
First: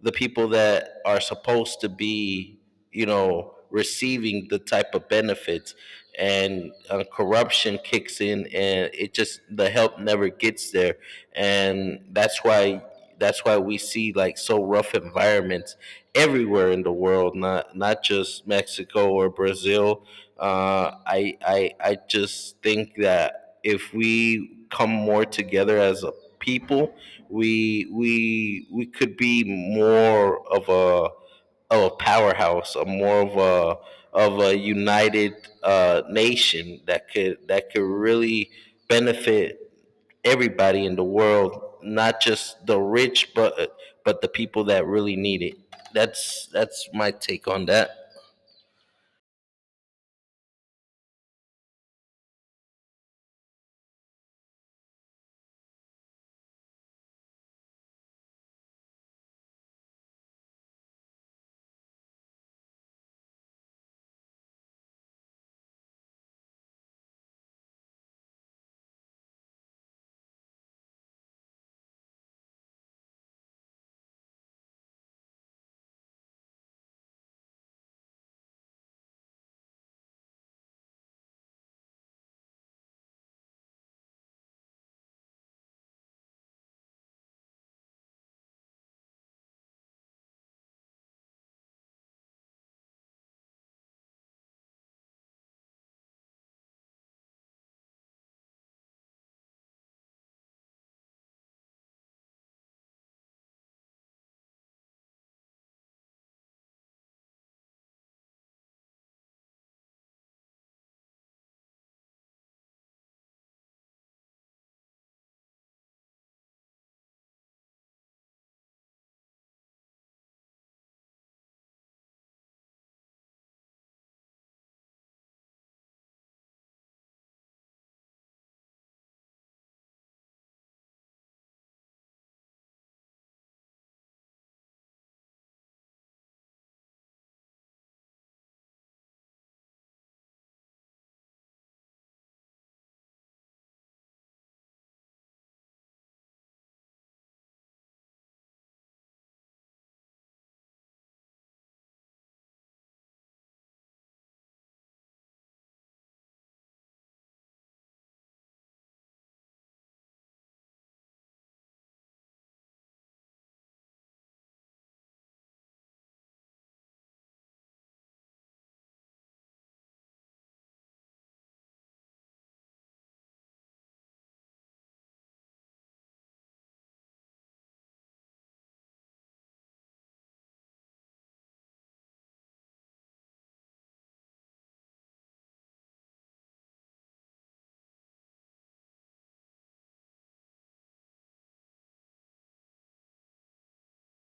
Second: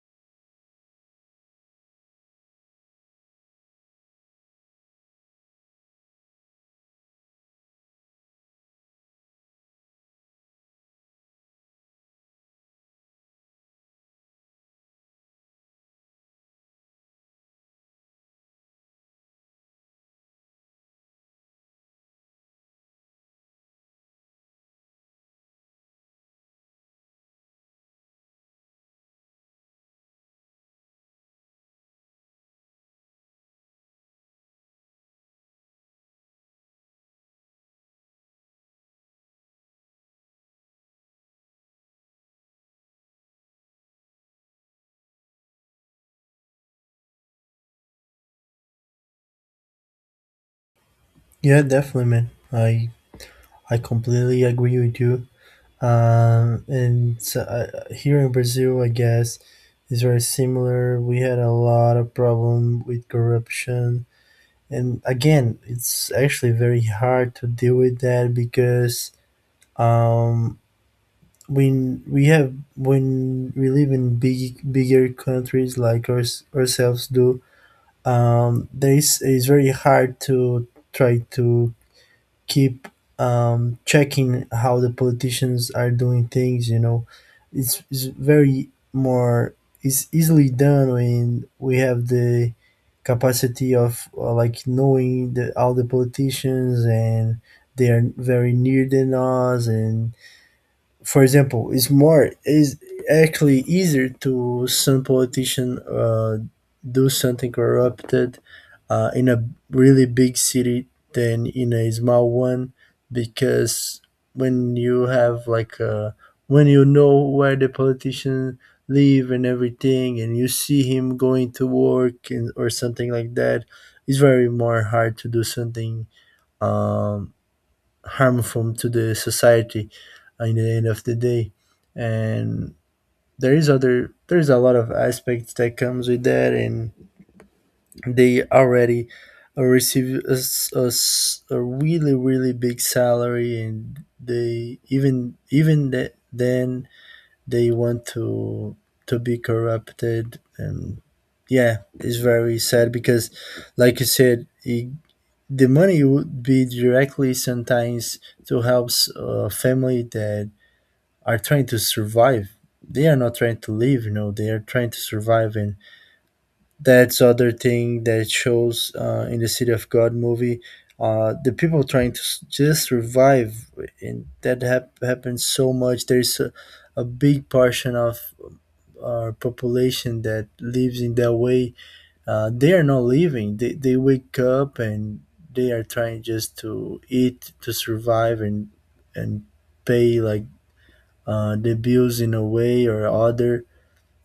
the people that are supposed to be, you know, receiving the type of benefits. And uh, corruption kicks in, and it just the help never gets there. And that's why that's why we see like so rough environments everywhere in the world, not not just Mexico or Brazil. uh, I, I, I just think that if we come more together as a people, we, we, we could be more of a, of a powerhouse, a more of a, of a united, uh, nation that could, that could really benefit everybody in the world, not just the rich, but, but the people that really need it. That's, that's my take on that. Yeah, definitely, man. I I completely agree with you. Um, and so, uh, here in Brazil, I guess, is very similar. We had a lot of problem with corruption, and again, it's actually very hard to deal with that because, um, when we have when we live in big bigger countries like ours, ourselves do, um, there is it's very hard to try to keep um, checking how the politicians are doing things. You know, it's, it's very more it's easily done when we have the capacity of uh, like knowing the, all the politicians, and they are very near than us. And for example, it's more is actually easier to some politician uh, do something corrupted uh, in a really big city than in a small one, because when you have like uh when you know where the politician live and everything, and you see him going to work and, or something like that, it's very more hard to do something um harmful to the society in the end of the day. And there is other there is a lot of aspects that comes with that. And they already uh, receive a, s- a s- a really really big salary, and they even even that then they want to to be corrupted. And yeah, it's very sad, because like you said it, the money would be directly sometimes to help a family that are trying to survive. They are not trying to live, you know, they are trying to survive, and that's other thing that shows uh, in the City of God movie, uh, the people trying to s- just survive. And that hap- happens so much. There's a, a big portion of our population that lives in that way. Uh, they are not living. They, they wake up, and they are trying just to eat to survive, and and pay like, uh, the bills in a way or other.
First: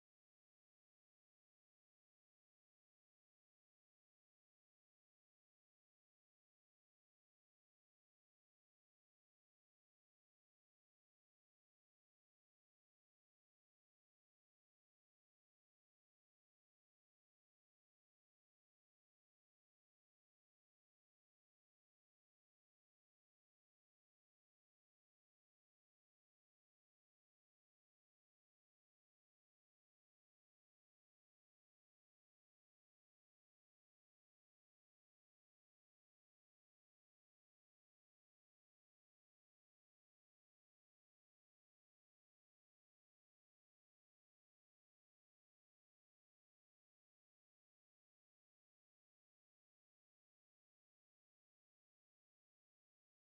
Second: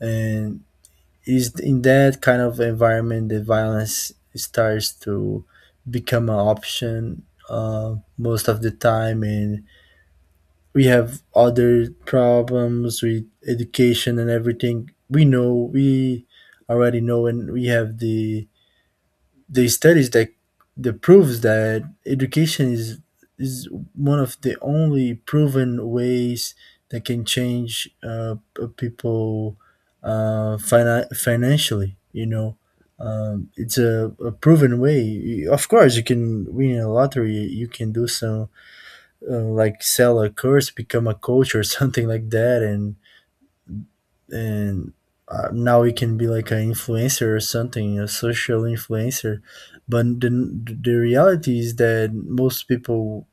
And is in that kind of environment that violence starts to become an option uh, most of the time. And we have other problems with education and everything. We know we already know, and we have the the studies that that proves that education is is one of the only proven ways that can change uh, p- people uh, fina- financially. You know, um, it's a, a proven way. You- Of course, you can win a lottery. You can do some, uh, like sell a course, become a coach, or something like that, and and uh, now we can be like an influencer or something, a social influencer. But the the reality is that most people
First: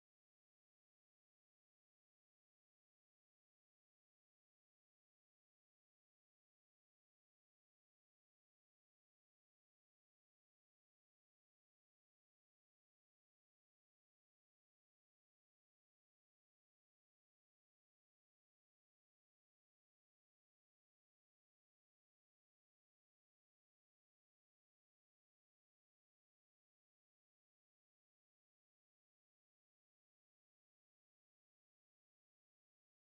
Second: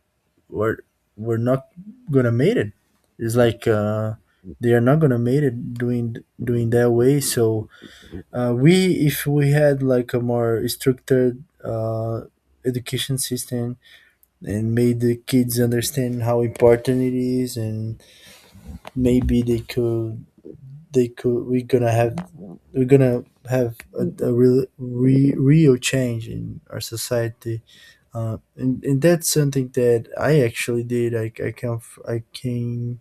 were were not gonna made it. It's like uh, they are not gonna made it doing doing that way. So uh, we, if we had like a more structured uh, education system, and made the kids understand how important it is, and maybe they could they could we're gonna have we're gonna have a, a real re, real change in our society, uh, and, and that's something that I actually did. i, I come f- i came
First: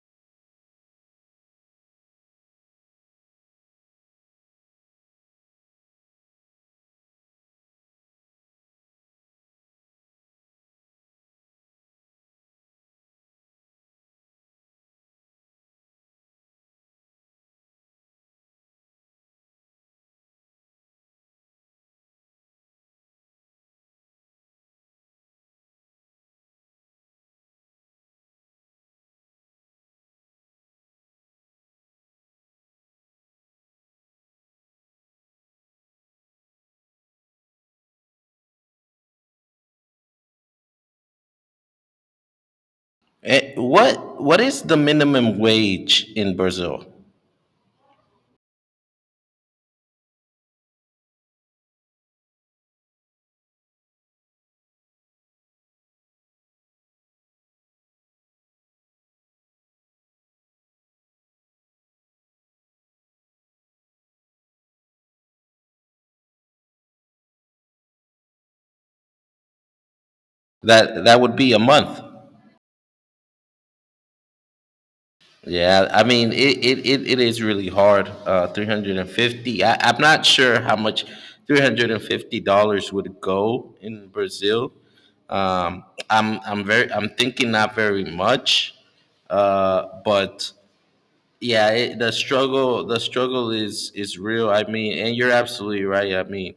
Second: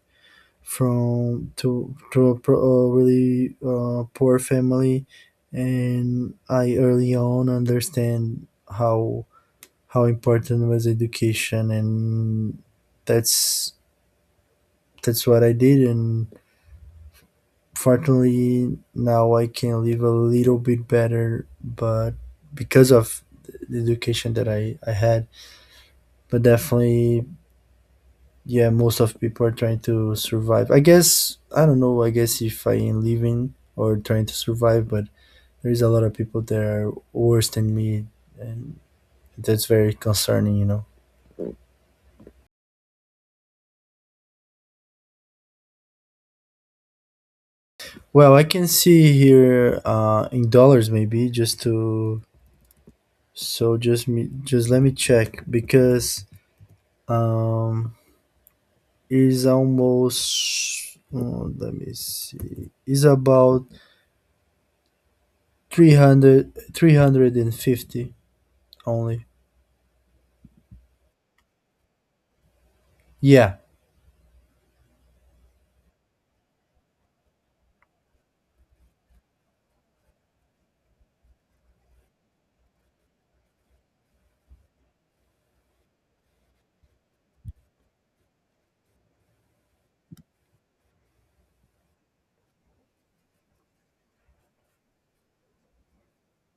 from to to a, pro- a really uh, poor family, and I early on understand how how important was education, and that's that's what I did. And fortunately now I can live a little bit better, but because of the education that I, I had. But definitely, yeah, most of people are trying to survive. I guess, I don't know, I guess if I am living or trying to survive, but there is a lot of people that are worse than me, and that's very concerning, you know. Eh, what what is the minimum wage in Brazil? Well, I can see here uh, in dollars, maybe just to so just me just let me check, because um is almost, oh, let me see, is about three hundred, three hundred and fifty only. That that would be a month. Yeah, Yeah, I mean it it, it, it is really hard. Uh, three hundred and fifty. I, I'm not sure how much three hundred and fifty dollars would go in Brazil. Um, I'm I'm very I'm thinking not very much. Uh, but yeah, it, the struggle the struggle is is real. I mean, and you're absolutely right. I mean,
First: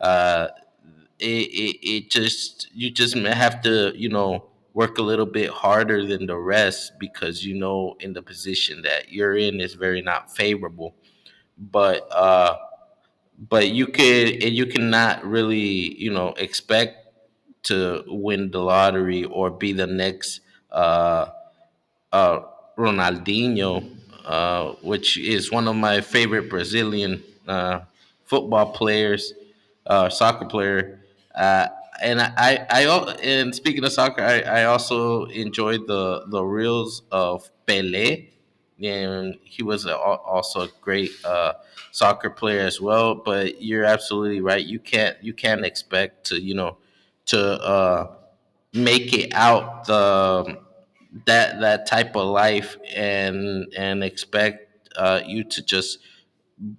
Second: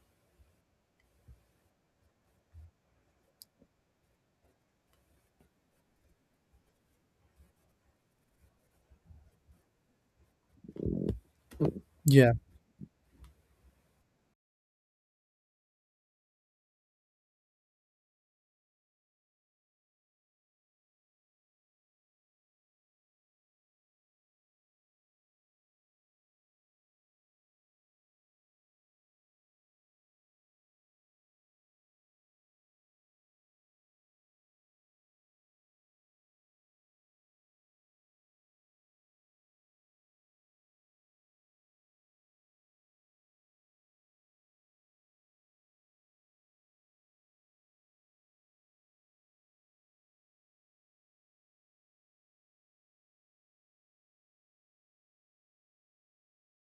uh, it, it, it just you just may have to, you know, work a little bit harder than the rest, because, you know, in the position that you're in is very not favorable. But yeah, uh but you could, and you cannot really, you know, expect to win the lottery or be the next, uh uh, Ronaldinho, uh, which is one of my favorite Brazilian, uh, football players, uh, soccer player. Uh, and I, I, I, al- and speaking of soccer, I, I also enjoyed the the reels of Pelé, and he was a, al- also a great, uh, soccer player as well. But you're absolutely right. You can't you can't expect to, you know, to uh, make it out the that that type of life, and and expect, uh, you to just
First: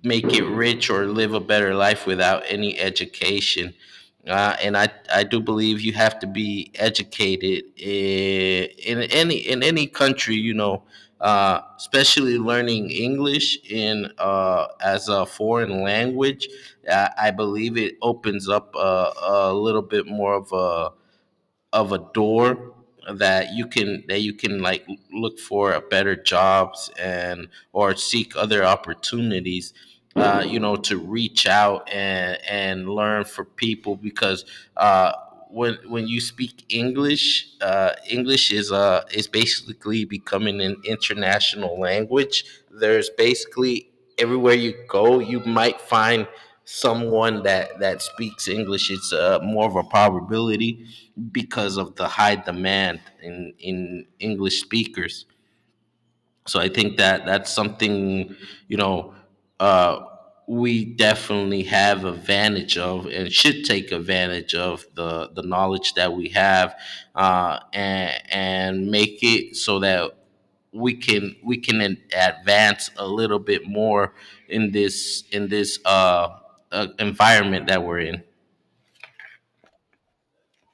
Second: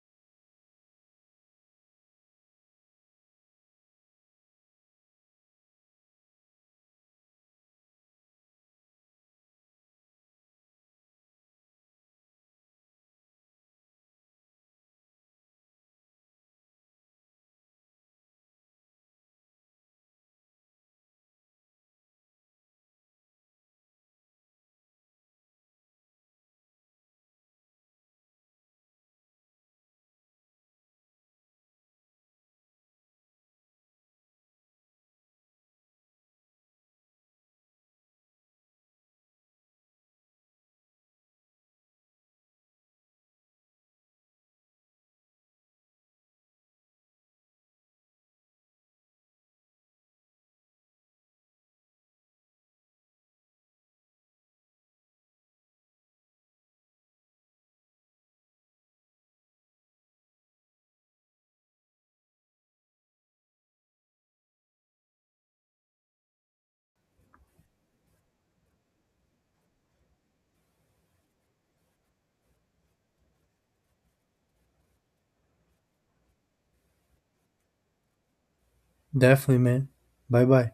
make it rich or live a better life without any education. Uh, and I, I do believe you have to be educated in, in any in any country, you know, uh, especially learning English in uh, as a foreign language. Uh, I believe it opens up a, a little bit more of a of a door that you can that you can like look for a better jobs and or seek other opportunities, uh, you know, to reach out and and learn for people. Because uh, when when you speak English, uh, English is uh is basically becoming an international language. There's basically everywhere you go, you might find someone that that speaks English. It's, uh, more of a probability because of the high demand in in English speakers. So I think that that's something, you know, uh, we definitely have advantage of, and should take advantage of the the knowledge that we have, uh, and and make it so that we can we can an- advance a little bit more in this in this uh, uh, environment that we're in. definitely, man. Bye bye.